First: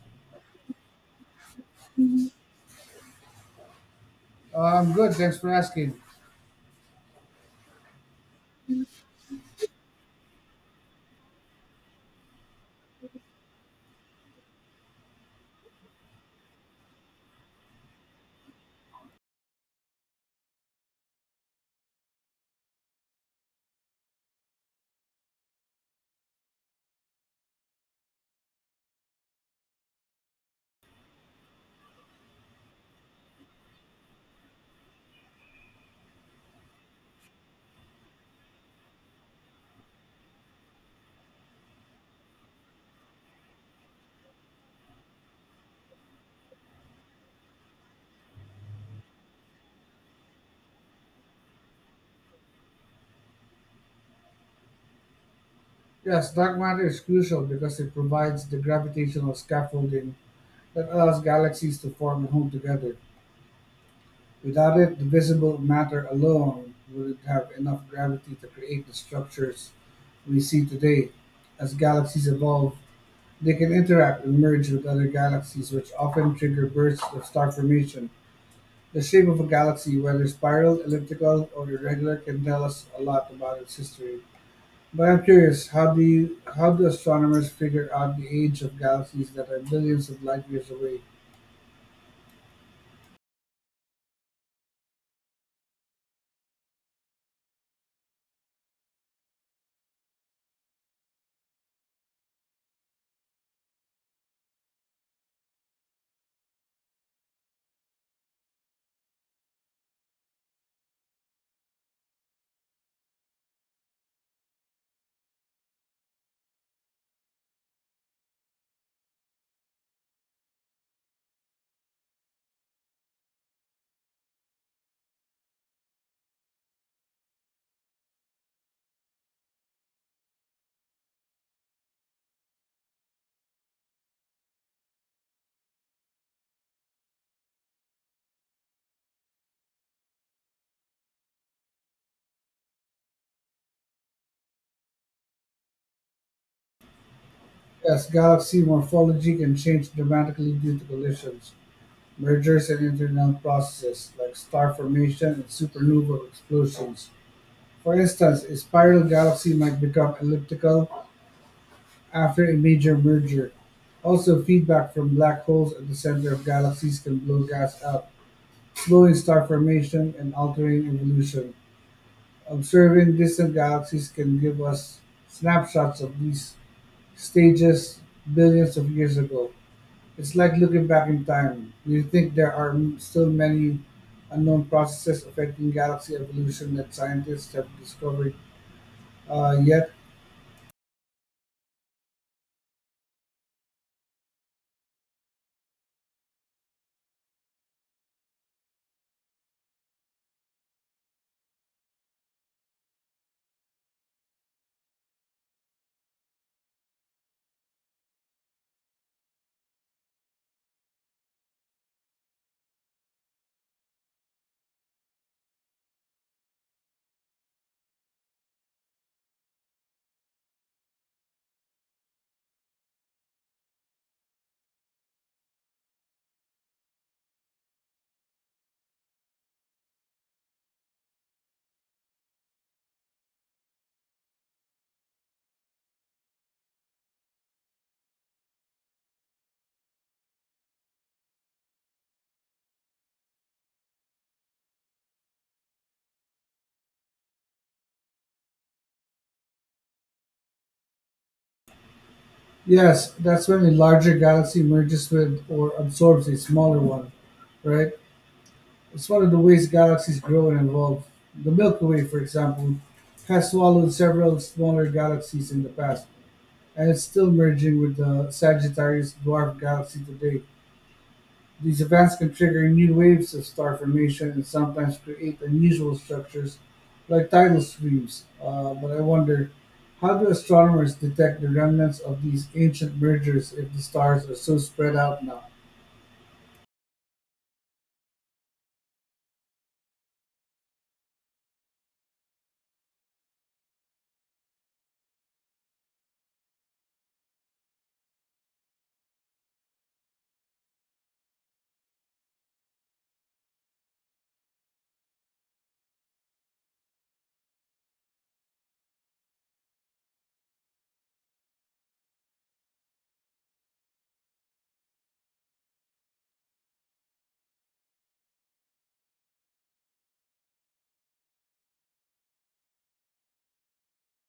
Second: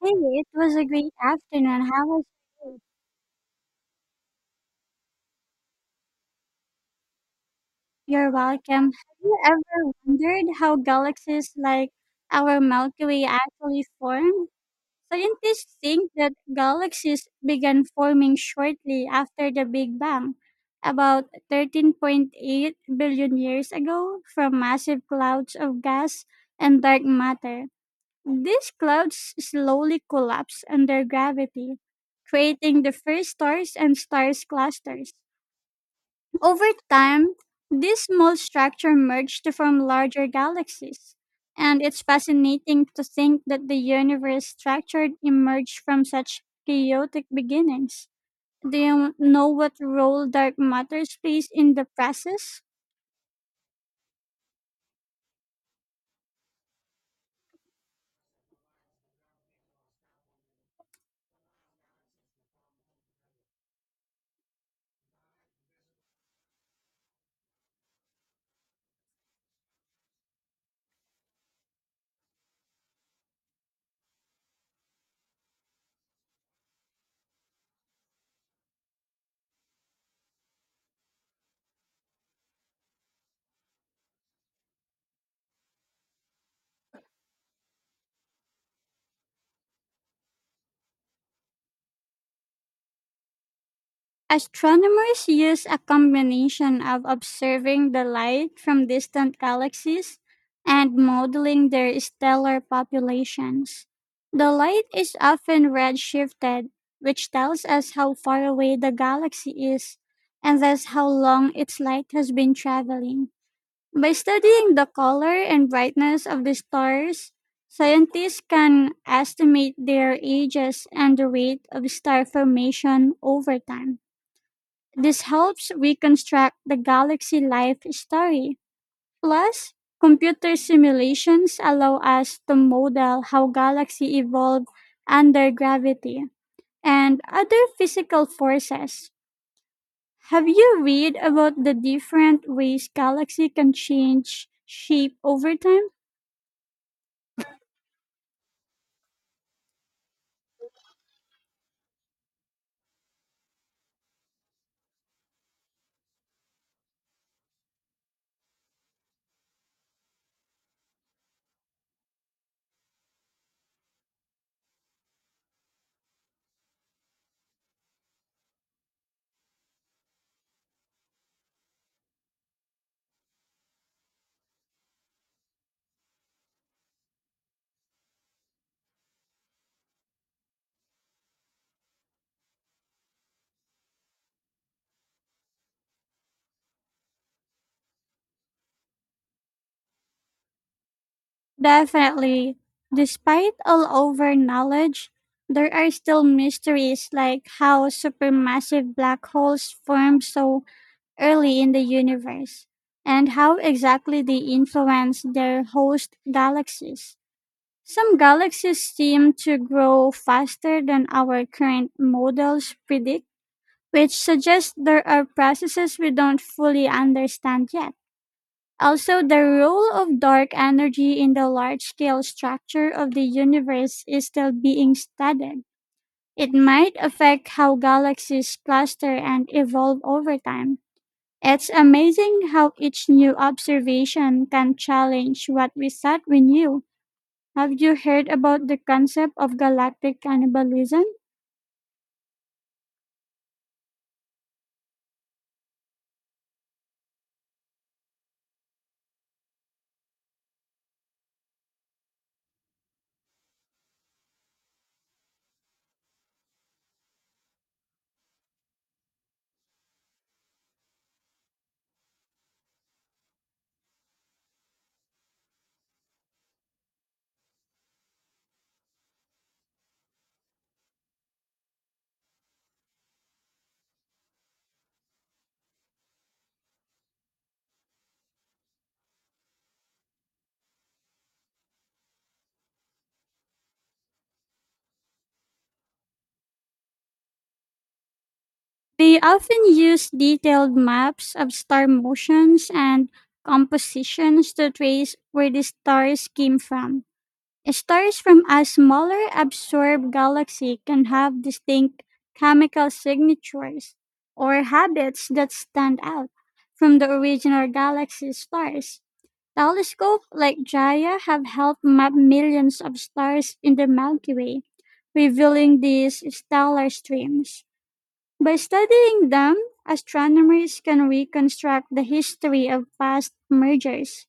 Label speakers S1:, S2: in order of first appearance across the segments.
S1: Hey, it was a great afternoon. How was you?
S2: I'm good, thanks for asking.
S1: You're welcome. Have you ever wondered how galaxies like our Milky Way actually formed? Scientists think that galaxies began forming shortly after the Big Bang, about 13.8 billion years ago, from massive clouds of gas and dark matter. These clouds slowly collapse under gravity, creating the first stars and stars clusters. Over time, these small structures merge to form larger galaxies. And it's fascinating to think that the universe structured emerged from such chaotic beginnings. Do you know what role dark matter plays in the process?
S2: Yes, dark matter is crucial because it provides the gravitational scaffolding that allows galaxies to form and hold together. Without it, the visible matter alone wouldn't have enough gravity to create the structures we see today. As galaxies evolve, they can interact and merge with other galaxies, which often trigger bursts of star formation. The shape of a galaxy, whether spiral, elliptical, or irregular, can tell us a lot about its history. But I'm curious, how do astronomers figure out the age of galaxies that are billions of light years away?
S1: Astronomers use a combination of observing the light from distant galaxies and modeling their stellar populations. The light is often redshifted, which tells us how far away the galaxy is and thus how long its light has been traveling. By studying the color and brightness of the stars, scientists can estimate their ages and the rate of star formation over time. This helps reconstruct the galaxy life story. Plus, computer simulations allow us to model how galaxy evolved under gravity and other physical forces. Have you read about the different ways galaxy can change shape over time?
S2: Yes, galaxy morphology can change dramatically due to collisions, mergers, and internal processes like star formation and supernova explosions. For instance, a spiral galaxy might become elliptical after a major merger. Also, feedback from black holes at the center of galaxies can blow gas out, slowing star formation and altering evolution. Observing distant galaxies can give us snapshots of these stages billions of years ago. It's like looking back in time. Do you think there are still many unknown processes affecting galaxy evolution that scientists have discovered yet?
S1: Definitely. Despite all our knowledge, there are still mysteries like how supermassive black holes form so early in the universe and how exactly they influence their host galaxies. Some galaxies seem to grow faster than our current models predict, which suggests there are processes we don't fully understand yet. Also, the role of dark energy in the large scale structure of the universe is still being studied. It might affect how galaxies cluster and evolve over time. It's amazing how each new observation can challenge what we thought we knew. Have you heard about the concept of galactic cannibalism?
S2: Yes, that's when a larger galaxy merges with or absorbs a smaller one, right? It's one of the ways galaxies grow and evolve. The Milky Way, for example, has swallowed several smaller galaxies in the past and is still merging with the Sagittarius dwarf galaxy today. These events can trigger new waves of star formation and sometimes create unusual structures like tidal streams. But I wonder, how do astronomers detect the remnants of these ancient mergers if the stars are so spread out now?
S1: They often use detailed maps of star motions and compositions to trace where the stars came from. Stars from a smaller absorbed galaxy can have distinct chemical signatures or habits that stand out from the original galaxy stars. Telescopes like Gaia have helped map millions of stars in the Milky Way, revealing these stellar streams. By studying them, astronomers can reconstruct the history of past mergers.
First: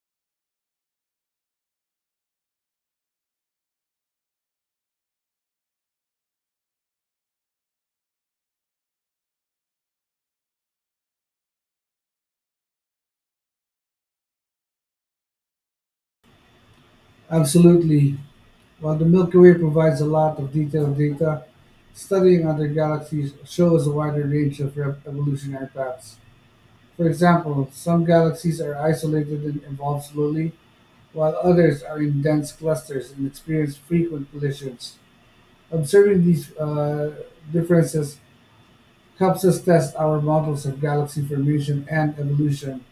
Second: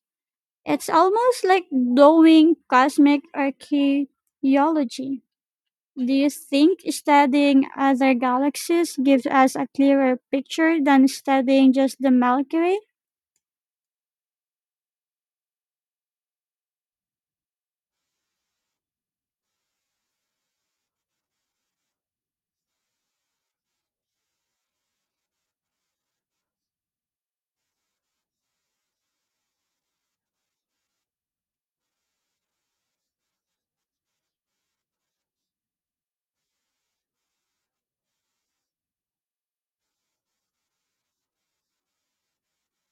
S1: It's almost like doing cosmic archaeology. Do you think studying other galaxies gives us a clearer picture than studying just the Milky Way?
S2: Absolutely. While the Milky Way provides a lot of detailed data, studying other galaxies shows a wider range of evolutionary paths. For example, some galaxies are isolated and evolve slowly, while others are in dense clusters and experience frequent collisions. Observing these differences helps us test our models of galaxy formation and evolution.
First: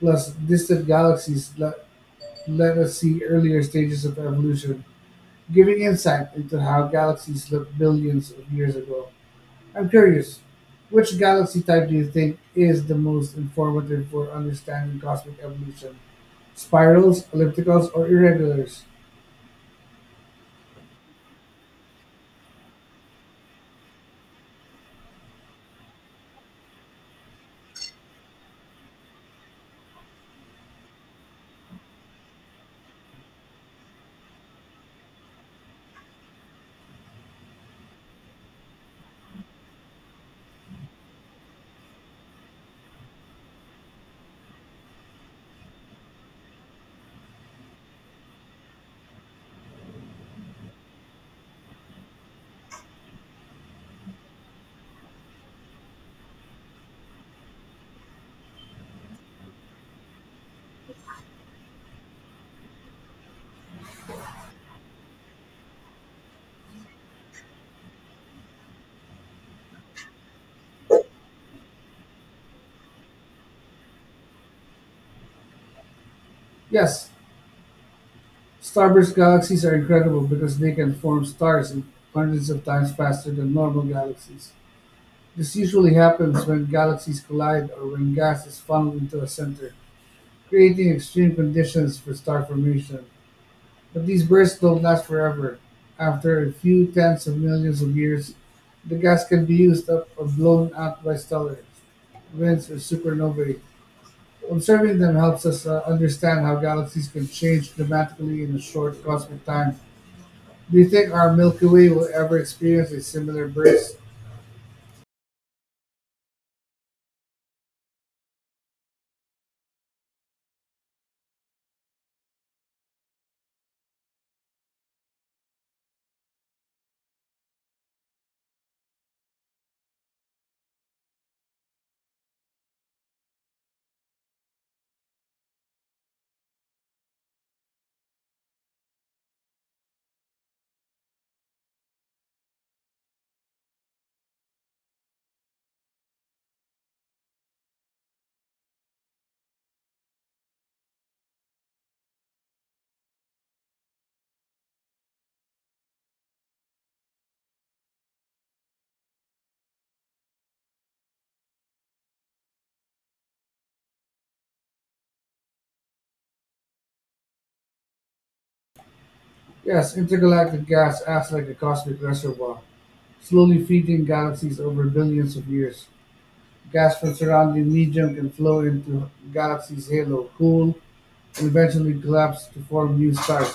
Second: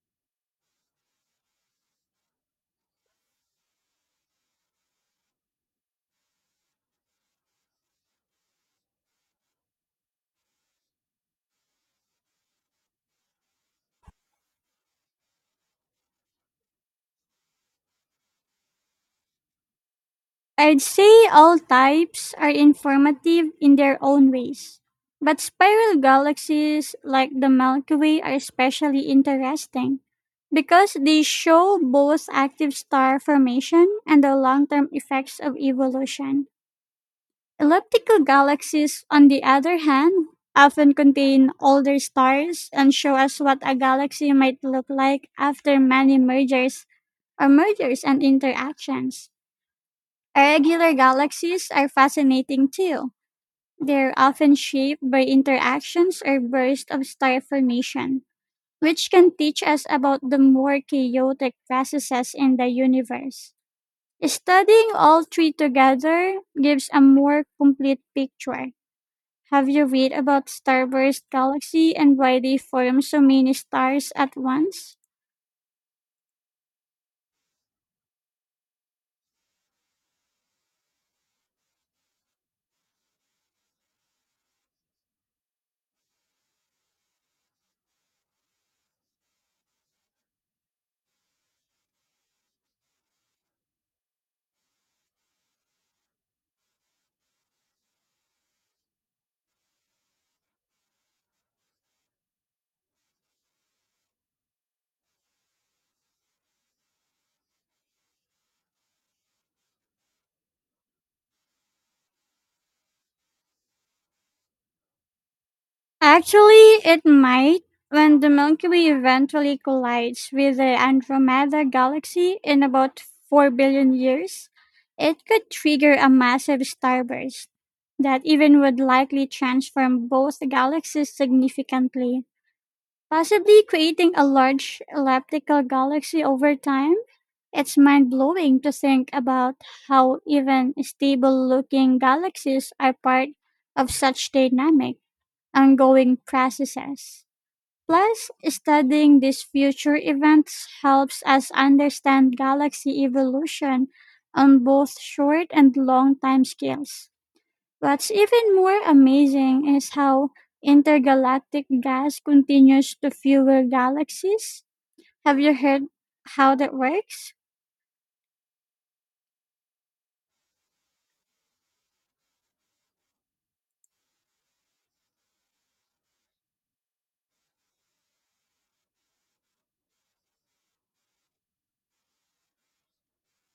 S2: Plus, distant galaxies let us see earlier stages of evolution, giving insight into how galaxies looked billions of years ago. I'm curious, which galaxy type do you think is the most informative for understanding cosmic evolution? Spirals, ellipticals, or irregulars?
S1: I'd say all types are informative in their own ways, but spiral galaxies like the Milky Way are especially interesting because they show both active star formation and the long term effects of evolution. Elliptical galaxies, on the other hand, often contain older stars and show us what a galaxy might look like after many mergers or mergers and interactions. Irregular galaxies are fascinating too. They're often shaped by interactions or bursts of star formation, which can teach us about the more chaotic processes in the universe. Studying all three together gives a more complete picture. Have you read about starburst galaxy and why they form so many stars at once?
S2: Yes, starburst galaxies are incredible because they can form stars in hundreds of times faster than normal galaxies. This usually happens when galaxies collide or when gas is funneled into a center, creating extreme conditions for star formation. But these bursts don't last forever. After a few tens of millions of years, the gas can be used up or blown out by stellar winds or supernovae. Observing them helps us understand how galaxies can change dramatically in a short cosmic time. Do you think our Milky Way will ever experience a similar burst?
S1: Actually, it might. When the Milky Way eventually collides with the Andromeda Galaxy in about 4 billion years, it could trigger a massive starburst that even would likely transform both galaxies significantly, possibly creating a large elliptical galaxy over time. It's mind blowing to think about how even stable looking galaxies are part of such dynamic ongoing processes. Plus, studying these future events helps us understand galaxy evolution on both short and long time scales. What's even more amazing is how intergalactic gas continues to fuel galaxies. Have you heard how that works?
S2: Yes, intergalactic gas acts like a cosmic reservoir, slowly feeding galaxies over billions of years. Gas from surrounding medium can flow into galaxy's halo, cool, and eventually collapse to form new stars.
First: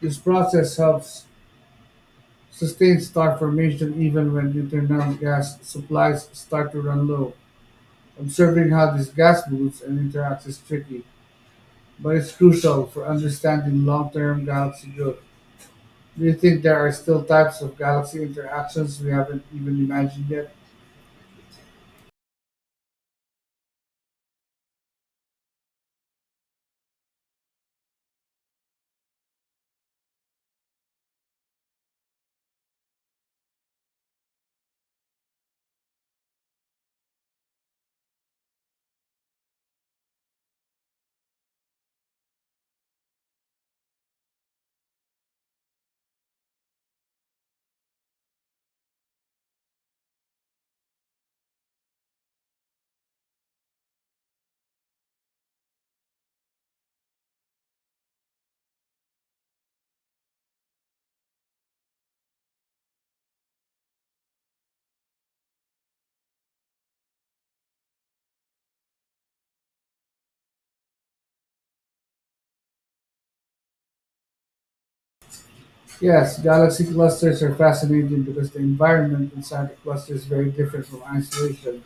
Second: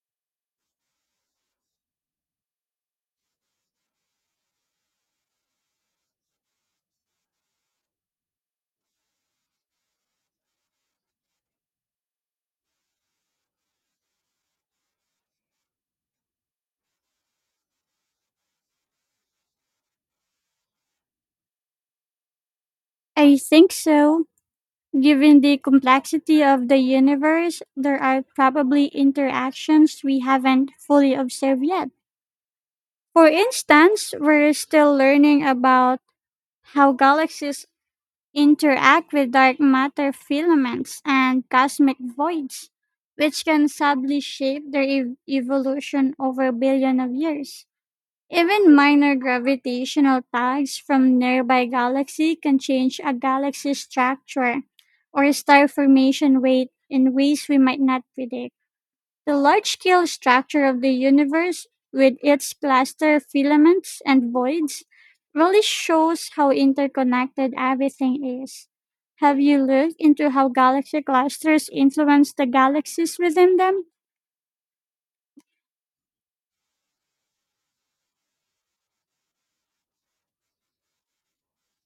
S2: This process helps sustain star formation even when internal gas supplies start to run low. Observing how this gas moves and interacts is tricky, but it's crucial for understanding long-term galaxy growth. Do you think there are still types of galaxy interactions we haven't even imagined yet?
S1: I think so. Given the complexity of the universe, there are probably interactions we haven't fully observed yet. For instance, we're still learning about how galaxies interact with dark matter filaments and cosmic voids, which can sadly shape their evolution over a billion of years. Even minor gravitational tags from nearby galaxy can change a galaxy's structure or star formation weight in ways we might not predict. The large scale structure of the universe, with its cluster filaments and voids, really shows how interconnected everything is. Have you looked into how galaxy clusters influence the galaxies within them?
S2: Yes, galaxy clusters are fascinating because the environment inside a cluster is very different from isolation.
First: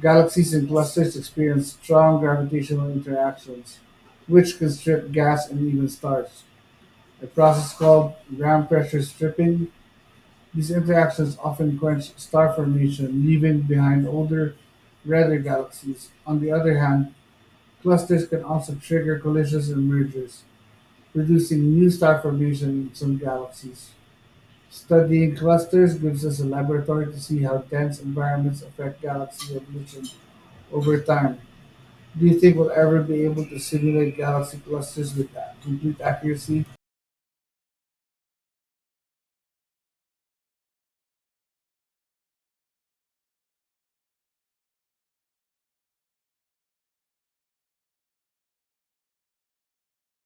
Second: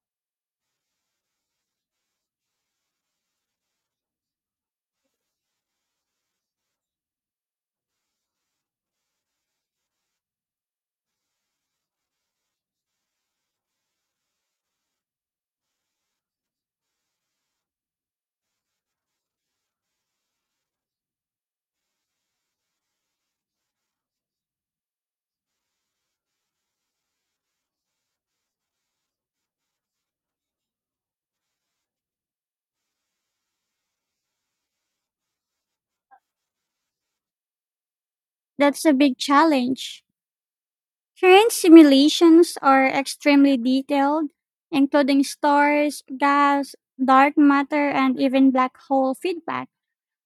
S2: Galaxies and clusters experience strong gravitational interactions, which can strip gas and even stars, a process called ground pressure stripping. These interactions often quench star formation, leaving behind older, redder galaxies. On the other hand, clusters can also trigger collisions and mergers, producing new star formation in some galaxies. Studying clusters gives us a laboratory to see how dense environments affect galaxy evolution over time. Do you think we'll ever be able to simulate galaxy clusters with complete accuracy?
S1: That's a big challenge. Current simulations are extremely detailed, including stars, gas, dark matter, and even black hole feedback.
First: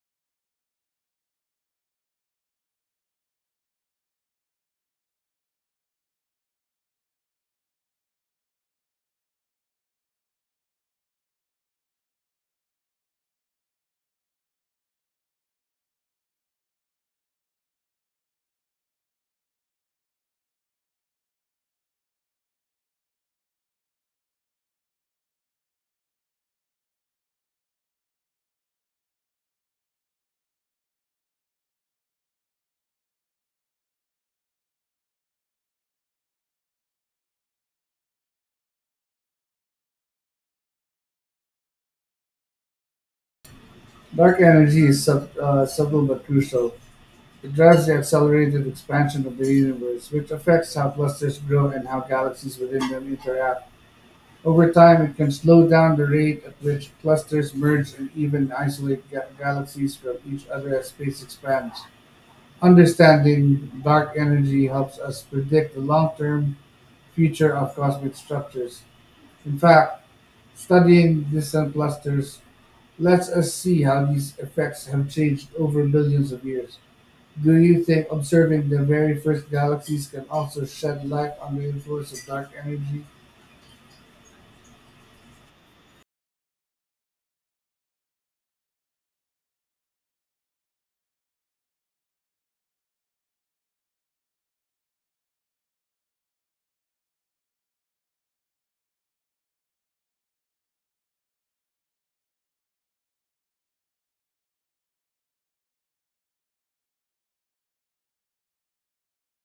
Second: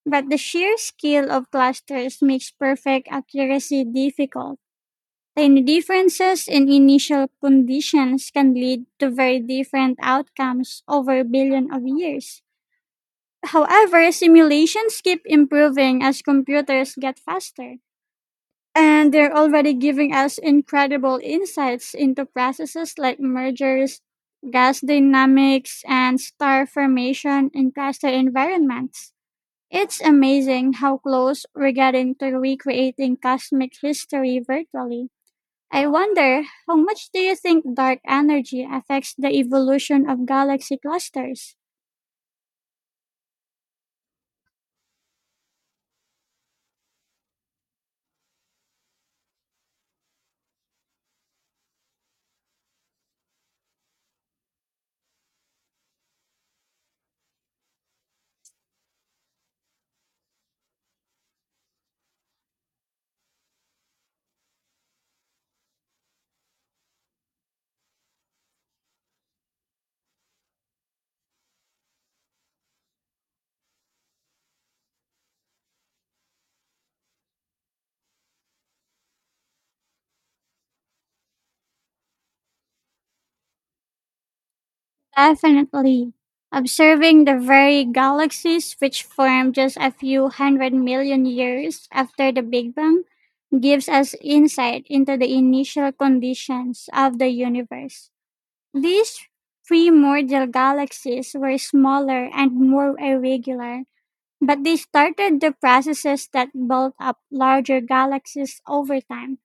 S1: But the sheer scale of clusters makes perfect accuracy difficult. Tiny differences in initial conditions can lead to very different outcomes over a billion of years. However, simulations keep improving as computers get faster, and they're already giving us incredible insights into processes like mergers, gas dynamics, and star formation in cluster environments. It's amazing how close we're getting to recreating cosmic history virtually. I wonder how much do you think dark energy affects the evolution of galaxy clusters?
S2: Dark energy is subtle but crucial. It drives the accelerated expansion of the universe, which affects how clusters grow and how galaxies within them interact. Over time, it can slow down the rate at which clusters merge and even isolate galaxies from each other as space expands. Understanding dark energy helps us predict the long term future of cosmic structures. In fact, studying distant clusters lets us see how these effects have changed over billions of years. Do you think observing the very first galaxies can also shed light on the influence of dark energy?
S1: Definitely. Observing the very galaxies which formed just a few hundred million years after the Big Bang gives us insight into the initial conditions of the universe. These primordial galaxies were smaller and more irregular, but they started the processes that built up larger galaxies over time.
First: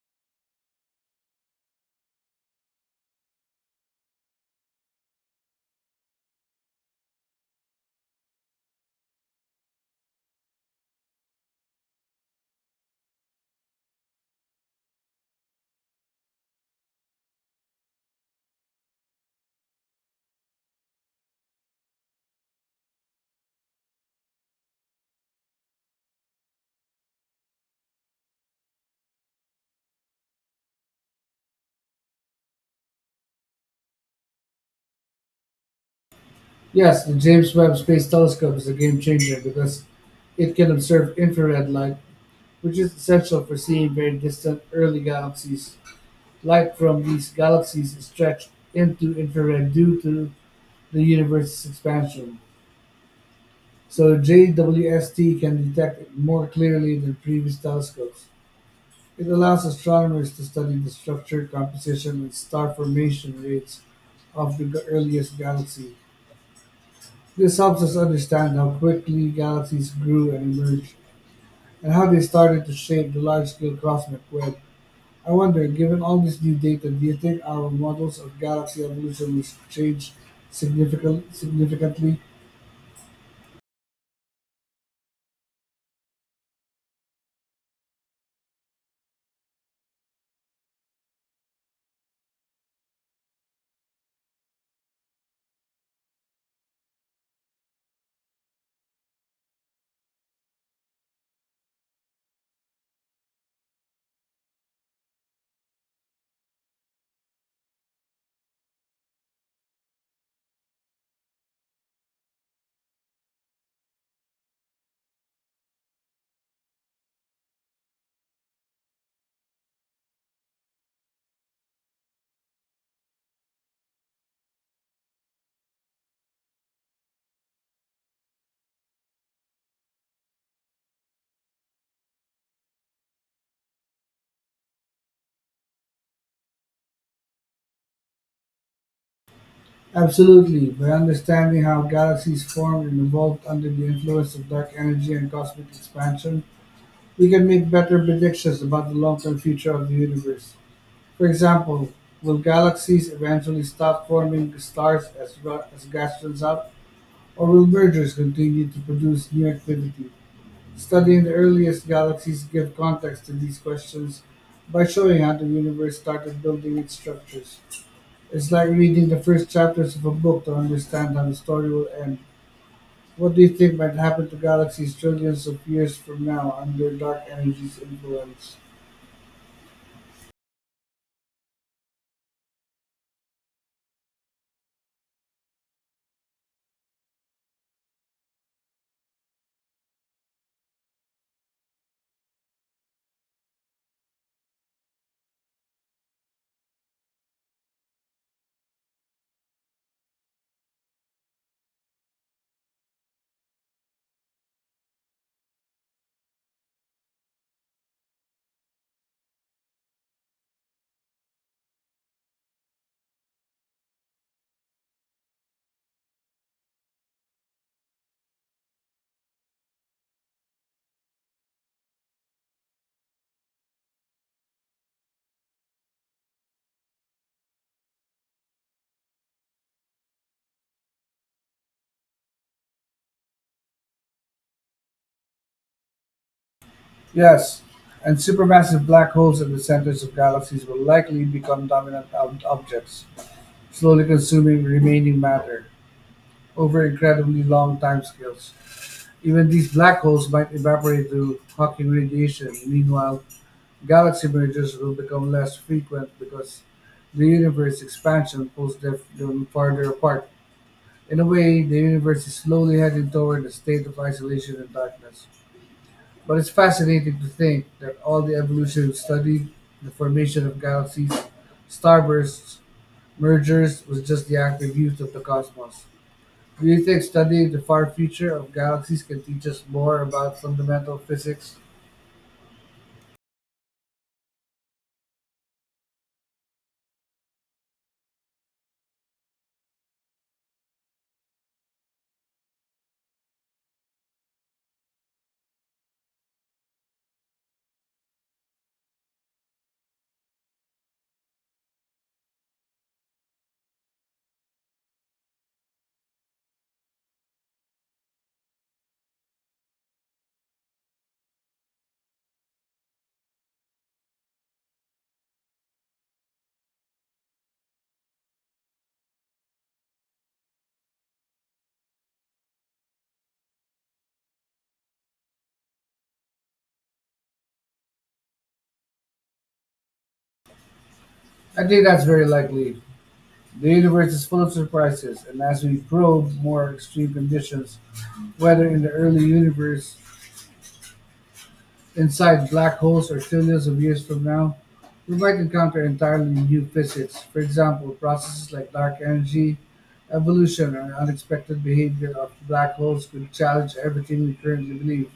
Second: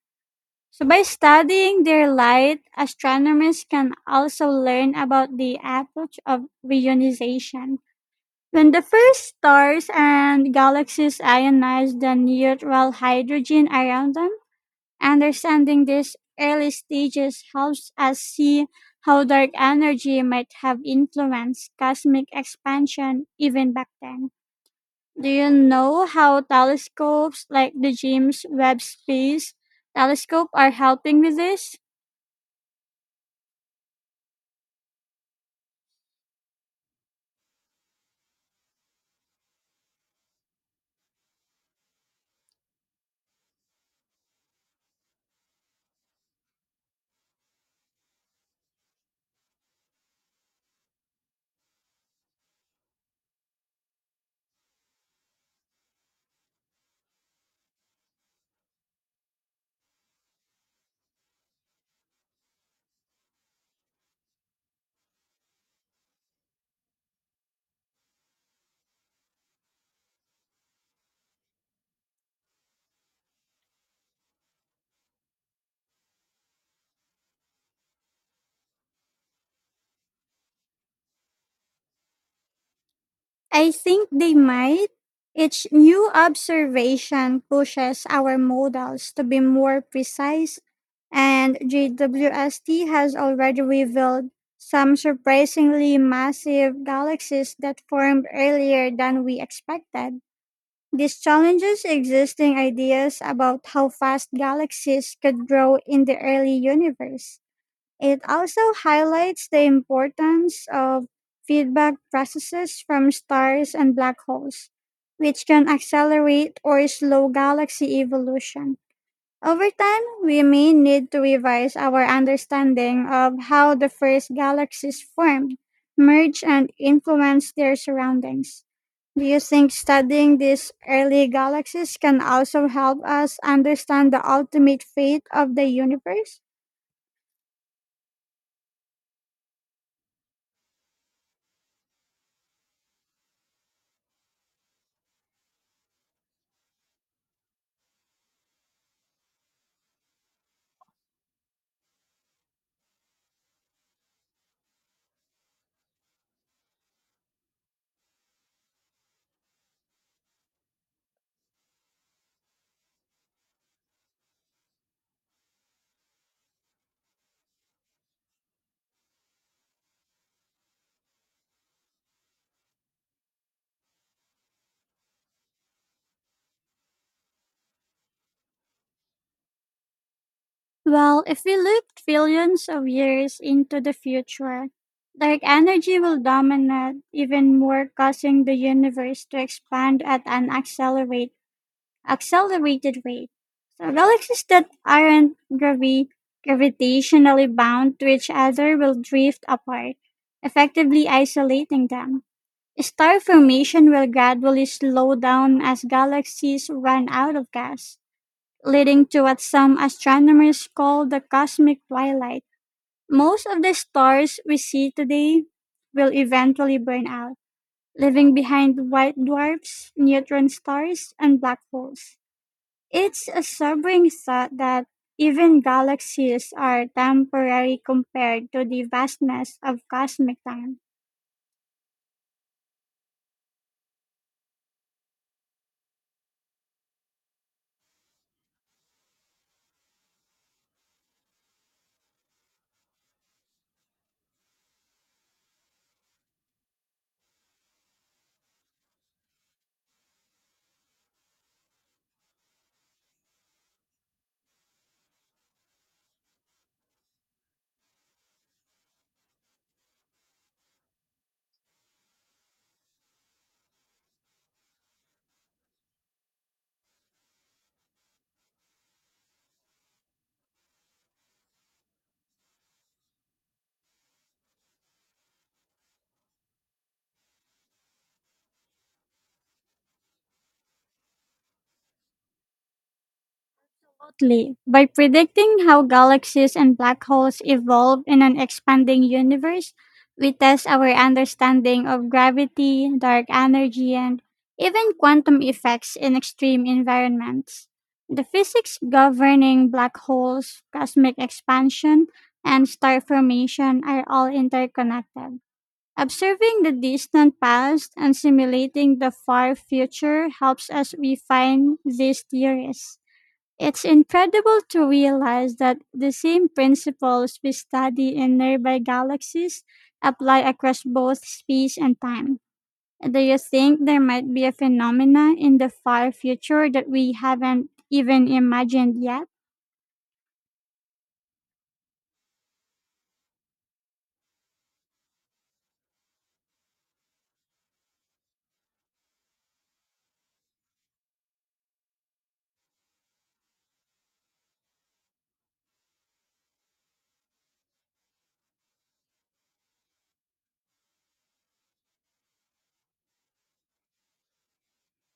S1: So by studying their light, astronomers can also learn about the approach of reionization. When the first stars and galaxies ionize the neutral hydrogen around them, understanding these early stages helps us see how dark energy might have influenced cosmic expansion even back then. Do you know how telescopes like the James Webb Space Telescope are helping with this?
S2: Yes, the James Webb Space Telescope is a game changer because it can observe infrared light, which is essential for seeing very distant early galaxies. Light from these galaxies is stretched into infrared due to the universe's expansion, so JWST can detect it more clearly than previous telescopes. It allows astronomers to study the structure, composition, and star formation rates of the earliest galaxy. This helps us understand how quickly galaxies grew and emerged, and how they started to shape the large scale cosmic web. I wonder, given all this new data, do you think our models of galaxy evolution will change significantly?
S1: I think they might. Each new observation pushes our models to be more precise, and JWST has already revealed some surprisingly massive galaxies that formed earlier than we expected. This challenges existing ideas about how fast galaxies could grow in the early universe. It also highlights the importance of feedback processes from stars and black holes, which can accelerate or slow galaxy evolution. Over time, we may need to revise our understanding of how the first galaxies formed, merged, and influenced their surroundings. Do you think studying these early galaxies can also help us understand the ultimate fate of the universe?
S2: Absolutely. By understanding how galaxies formed and evolved under the influence of dark energy and cosmic expansion, we can make better predictions about the long-term future of the universe. For example, will galaxies eventually stop forming stars as gas runs out, or will mergers continue to produce new activity? Studying the earliest galaxies give context to these questions by showing how the universe started building its structures. It's like reading the first chapters of a book to understand how the story will end. What do you think might happen to galaxies trillions of years from now under dark energy's influence?
S1: Well, if we look trillions of years into the future, dark energy will dominate even more, causing the universe to expand at an accelerated rate. So, galaxies that aren't gravitationally bound to each other will drift apart, effectively isolating them. Star formation will gradually slow down as galaxies run out of gas leading to what some astronomers call the cosmic twilight. Most of the stars we see today will eventually burn out, leaving behind white dwarfs, neutron stars, and black holes. It's a sobering thought that even galaxies are temporary compared to the vastness of cosmic time.
S2: Yes, and supermassive black holes at the centers of galaxies will likely become dominant objects, slowly consuming remaining matter over incredibly long timescales. Even these black holes might evaporate through Hawking radiation. Meanwhile, galaxy mergers will become less frequent because the universe expansion pulls them farther apart. In a way, the universe is slowly heading toward a state of isolation and darkness. But it's fascinating to think that all the evolution studied the formation of galaxies, starbursts, mergers was just the active use of the cosmos. Do you think studying the far future of galaxies can teach us more about fundamental physics?
S1: Totally. By predicting how galaxies and black holes evolve in an expanding universe, we test our understanding of gravity, dark energy, and even quantum effects in extreme environments. The physics governing black holes, cosmic expansion, and star formation are all interconnected. Observing the distant past and simulating the far future helps us refine these theories. It's incredible to realize that the same principles we study in nearby galaxies apply across both space and time. Do you think there might be a phenomena in the far future that we haven't even imagined yet?
S2: I think that's very likely. The universe is full of surprises, and as we probe more extreme conditions, whether in the early universe inside black holes are trillions of years from now, we might encounter entirely new physics. For example, processes like dark energy, evolution, or unexpected behavior of black holes could challenge everything we currently believe.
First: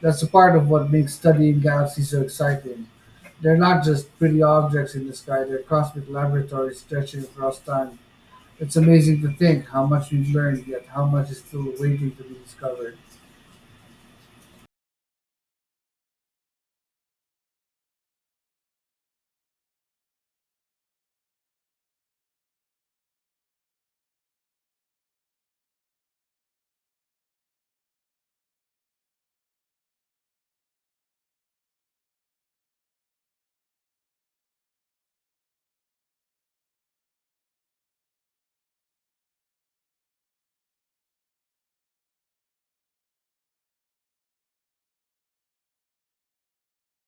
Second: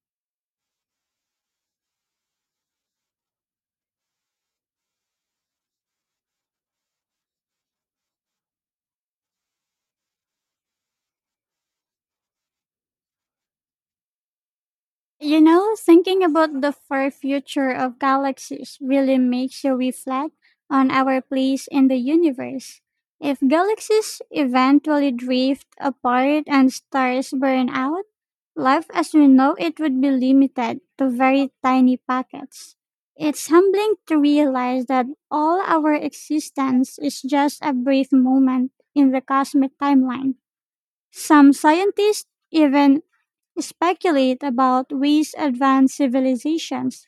S2: That's a part of what makes studying galaxies so exciting. They're not just pretty objects in the sky, they're cosmic laboratories stretching across time. It's amazing to think how much we've learned, yet how much is still waiting to be discovered.
S1: You know, thinking about the far future of galaxies really makes you reflect on our place in the universe. If galaxies eventually drift apart and stars burn out, life as we know it would be limited to very tiny pockets. It's humbling to realize that all our existence is just a brief moment in the cosmic timeline. Some scientists even speculate about ways advanced civilizations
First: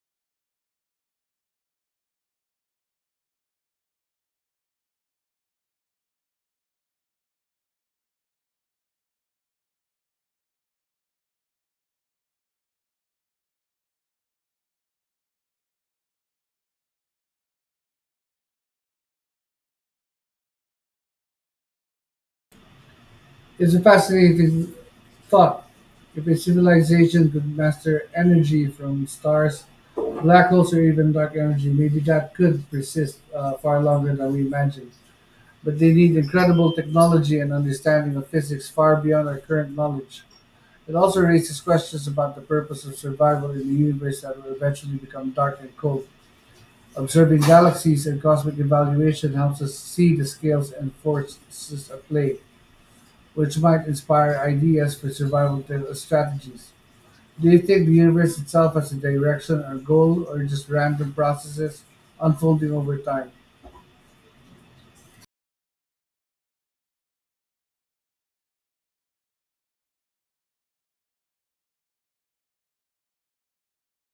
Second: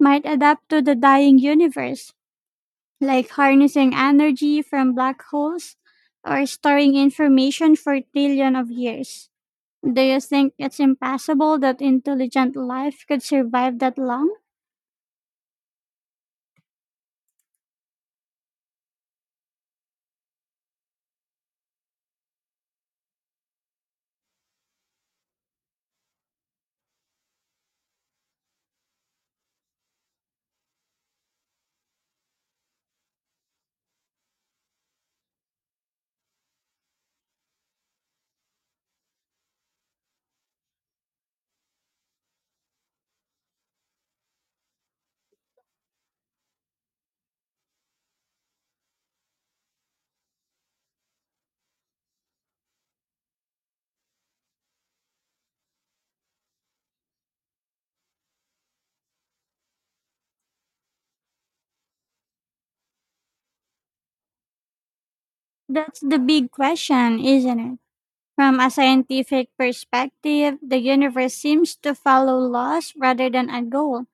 S1: might adapt to the dying universe, like harnessing energy from black holes or storing information for trillion of years. Do you think it's impossible that intelligent life could survive that long?
S2: It's a fascinating thought if a civilization could master energy from stars, black holes, or even dark energy. Maybe that could persist far longer than we imagine. But they need incredible technology and understanding of physics far beyond our current knowledge. It also raises questions about the purpose of survival in a universe that will eventually become dark and cold. Observing galaxies and cosmic evaluation helps us see the scales and forces at play which might inspire ideas for survival strategies. Do you think the universe itself has a direction or goal, or just random processes unfolding over time?
S1: That's the big question, isn't it? From a scientific perspective, the universe seems to follow laws rather than a goal.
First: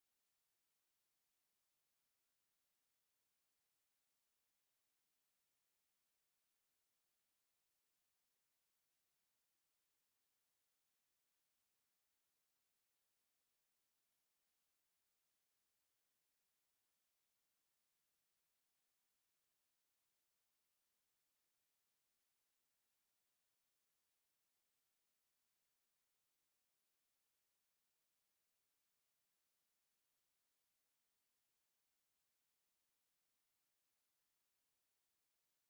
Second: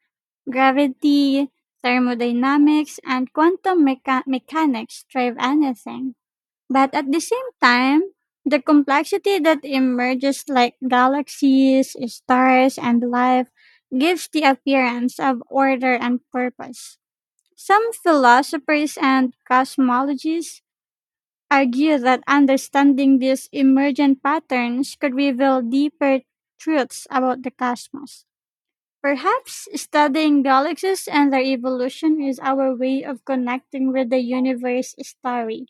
S1: Gravity, thermodynamics, and quantum mechanics drive anything. But at the same time, the complexity that emerges like galaxies, stars, and life gives the appearance of order and purpose. Some philosophers and cosmologists argue that understanding these emergent patterns could reveal deeper truths about the cosmos. Perhaps studying galaxies and their evolution is our way of connecting with the universe story.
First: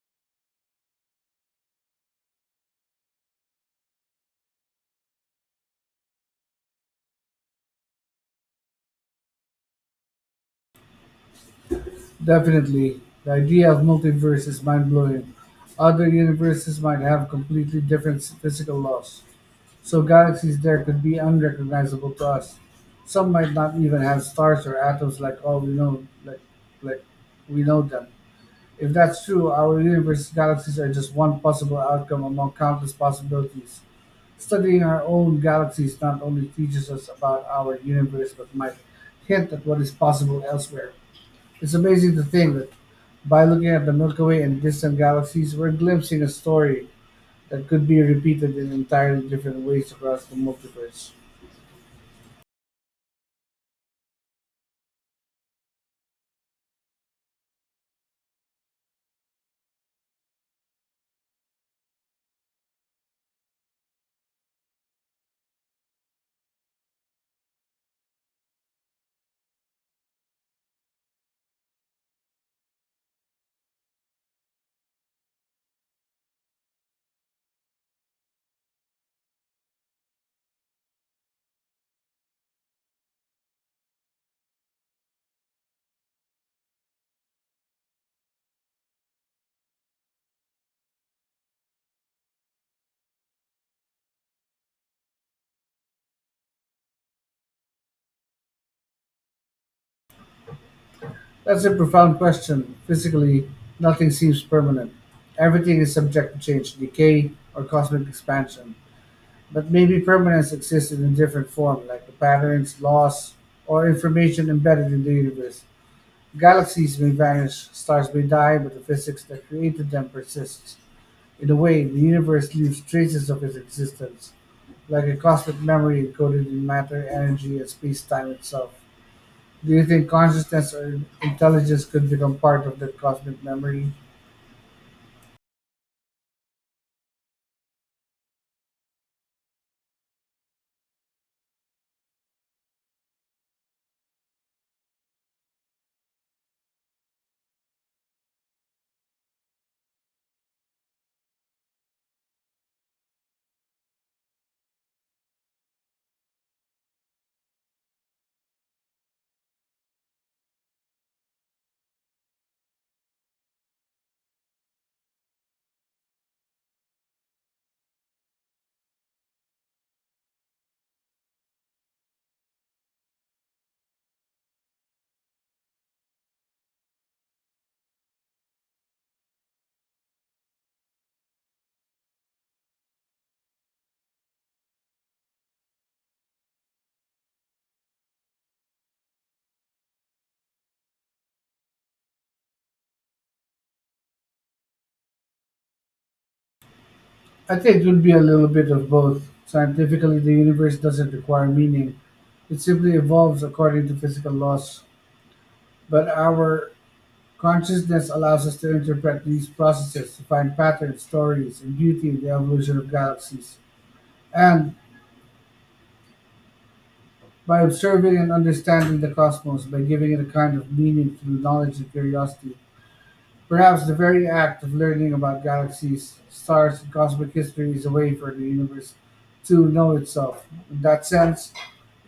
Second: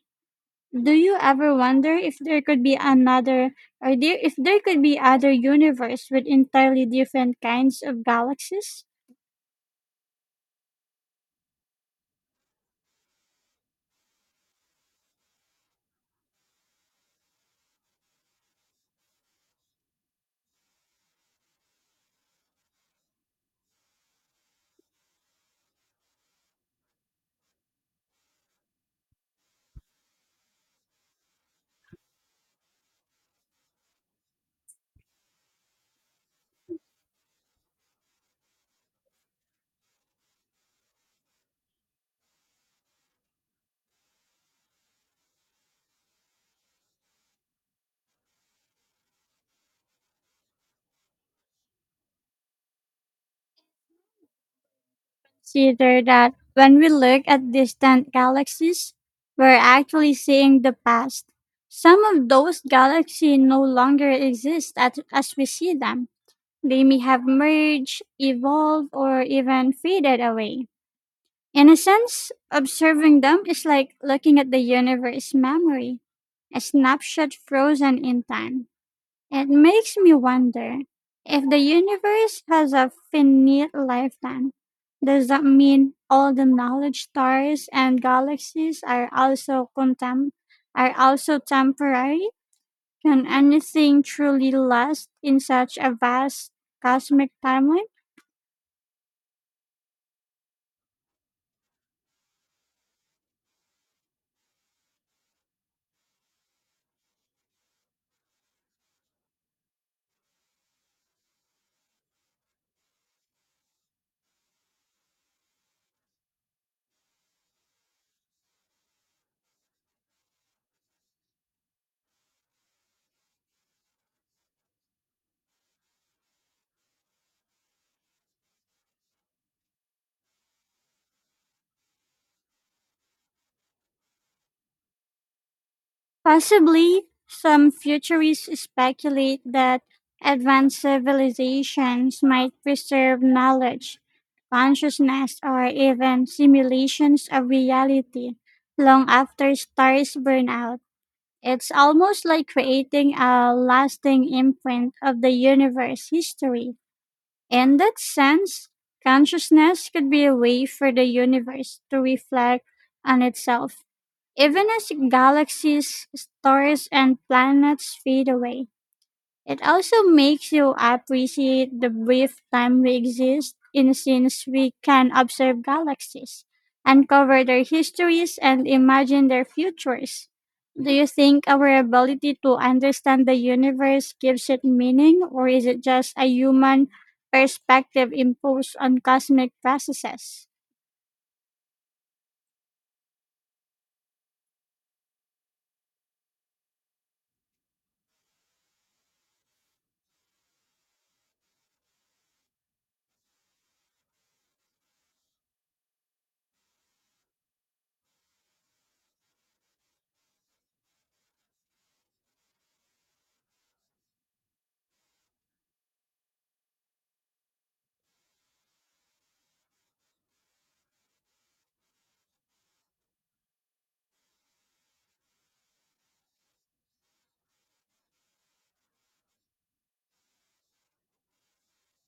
S1: Do you ever wonder if there could be if there could be other universe with entirely different kinds of galaxies?
S2: Definitely. The idea of multiverse is mind blowing. Other universes might have completely different physical laws, so galaxies there could be unrecognizable to us. Some might not even have stars or atoms like all we know, like we know them. If that's true, our universe's galaxies are just one possible outcome among countless possibilities. Studying our own galaxies not only teaches us about our universe but might hint at what is possible elsewhere. It's amazing to think that by looking at the Milky Way and distant galaxies, we're glimpsing a story that could be repeated in entirely different ways across the multiverse.
S1: Consider that when we look at distant galaxies, we're actually seeing the past. Some of those galaxies no longer as we see them. They may have merged, evolved, or even faded away. In a sense, observing them is like looking at the universe memory, a snapshot frozen in time. It makes me wonder if the universe has a finite lifetime. Does that mean all the knowledge stars and galaxies are are also temporary? Can anything truly last in such a vast cosmic timeline?
S2: That's a profound question. Physically, nothing seems permanent. Everything is subject to change, decay, or cosmic expansion. But maybe permanence existed in different form, like the patterns, laws, or information embedded in the universe. Galaxies may vanish, stars may die, but the physics that created them persists. In a way, the universe leaves traces of its existence, like a cosmic memory encoded in matter, energy, and space time itself. Do you think consciousness or intelligence could become part of that cosmic memory?
S1: Possibly, some futurists speculate that advanced civilizations might preserve knowledge, consciousness, or even simulations of reality long after stars burn out. It's almost like creating a lasting imprint of the universe history. In that sense, consciousness could be a way for the universe to reflect on itself even as galaxies, stars, and planets fade away. It also makes you appreciate the brief time we exist in since we can observe galaxies, uncover their histories, and imagine their futures. Do you think our ability to understand the universe gives it meaning, or is it just a human perspective imposed on cosmic processes?
S2: I think it would be a little bit of both. Scientifically, the universe doesn't require meaning, it simply evolves according to physical laws, but our consciousness allows us to interpret these processes, to find patterns, stories, and beauty in the evolution of galaxies. And by observing and understanding the cosmos, by giving it a kind of meaning through knowledge and curiosity, perhaps the very act of learning about galaxies, stars, and cosmic history is a way for the universe to know itself. In that sense,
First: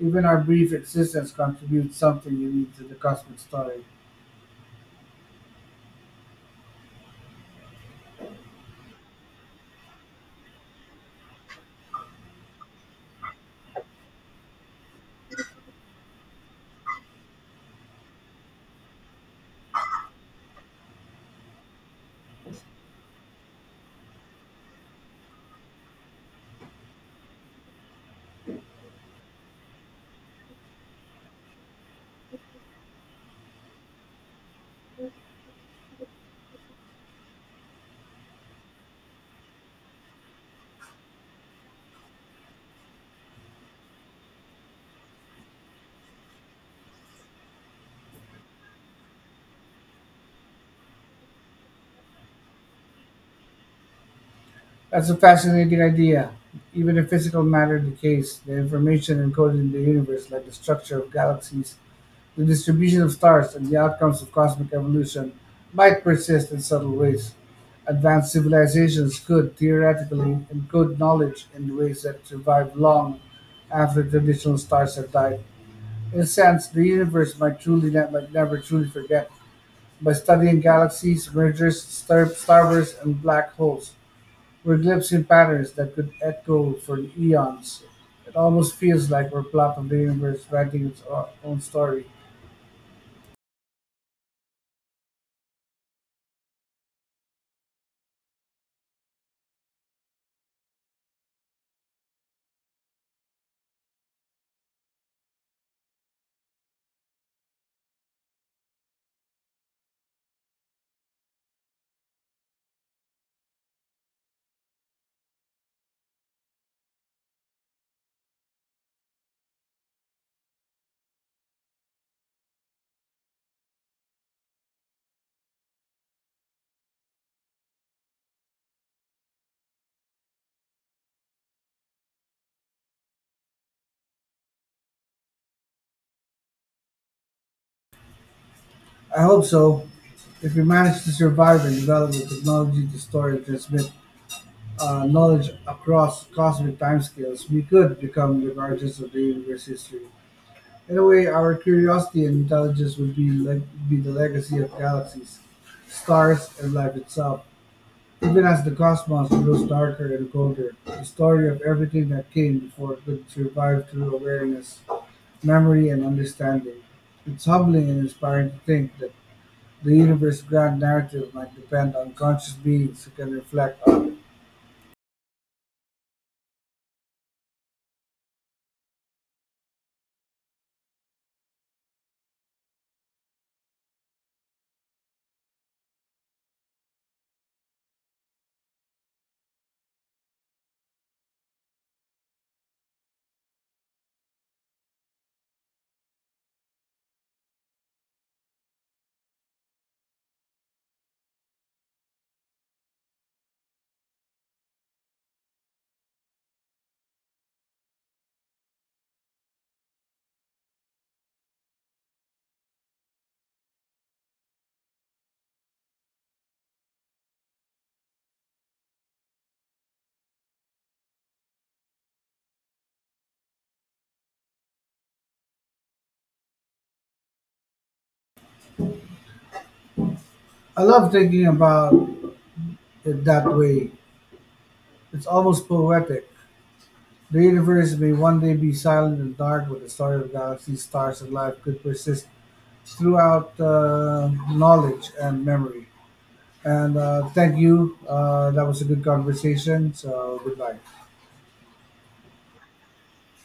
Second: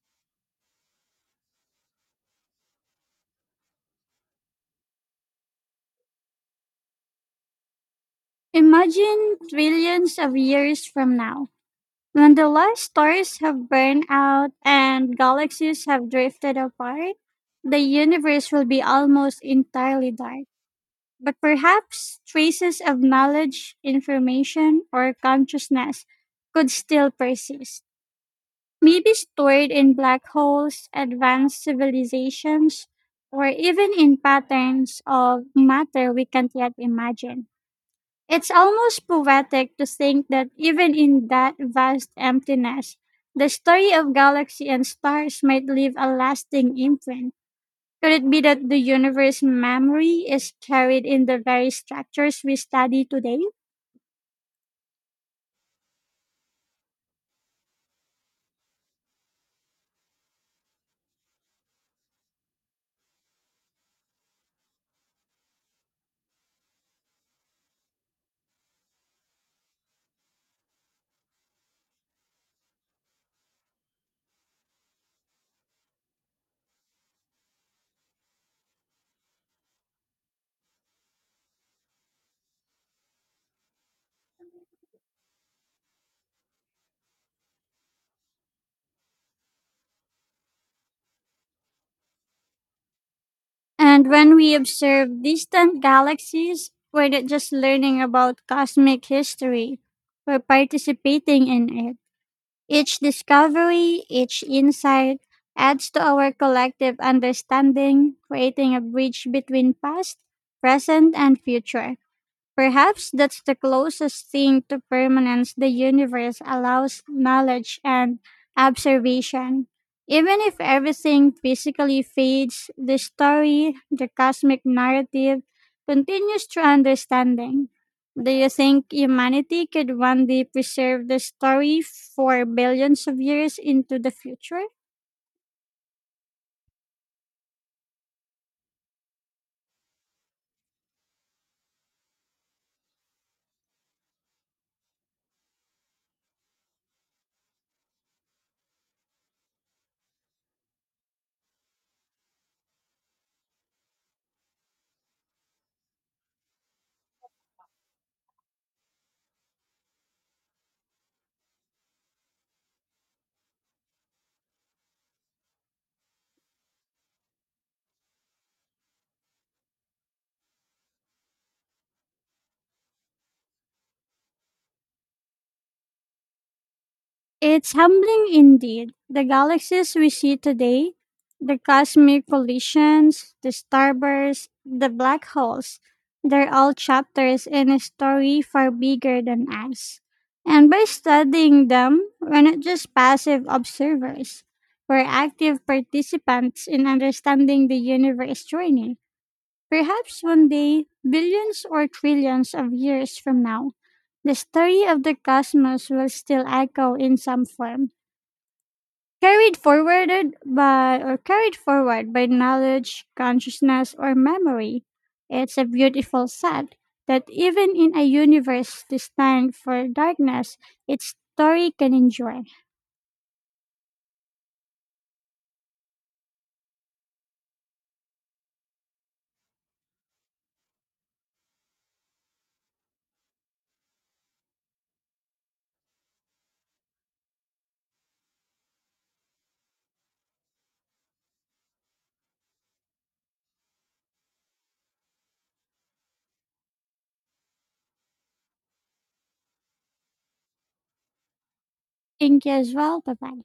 S2: even our brief existence contributes something unique to the cosmic story.
S1: Imagine trillions of years from now. When the life stars have burned out and galaxies have drifted apart, the universe will be almost entirely dark. But perhaps traces of knowledge, information, or consciousness could still persist. Maybe stored in black holes, advanced civilizations, or even in patterns of matter we can't yet imagine. It's almost poetic to think that even in that vast emptiness, the story of galaxy and stars might leave a lasting imprint. Could it be that the universe memory is carried in the very structures we study today?
S2: That's a fascinating idea. Even if physical matter decays, the information encoded in the universe, like the structure of galaxies, the distribution of stars, and the outcomes of cosmic evolution, might persist in subtle ways. Advanced civilizations could theoretically encode knowledge in ways that survive long after traditional stars have died. In a sense, the universe might never truly forget by studying galaxies, mergers, starbursts, and black holes. We're glimpsing patterns that could echo for eons. It almost feels like we're part of the universe writing its own story.
S1: And when we observe distant galaxies, we're not just learning about cosmic history, we're participating in it. Each discovery, each insight adds to our collective understanding, creating a bridge between past, present, and future. Perhaps that's the closest thing to permanence the universe allows knowledge and observation. Even if everything physically fades, the story, the cosmic narrative, continues through understanding. Do you think humanity could one day preserve the story for billions of years into the future?
S2: I hope so. If we manage to survive and develop the technology to store and transmit knowledge across cosmic timescales, we could become the guardians of the universe's history. In a way, our curiosity and intelligence would be, leg be the legacy of galaxies, stars, and life itself. Even as the cosmos grows darker and colder, the story of everything that came before could survive through awareness, memory, and understanding. It's humbling and inspiring to think that the universe's grand narrative might depend on conscious beings who can reflect on it.
S1: It's humbling indeed. The galaxies we see today, the cosmic collisions, the starbursts, the black holes, they're all chapters in a story far bigger than us. And by studying them, we're not just passive observers, we're active participants in understanding the universe journey. Perhaps one day, billions or trillions of years from now, the story of the cosmos will still echo in some form, carried forward by knowledge, consciousness or memory. It's a beautiful set that even in a universe destined for darkness, its story can endure.
S2: I love thinking about it that way. It's almost poetic. The universe may one day be silent and dark, but the story of galaxies, stars, and life could persist throughout knowledge and memory. And thank you. That was a good conversation. So goodbye.
S1: Thank you as well. Bye bye.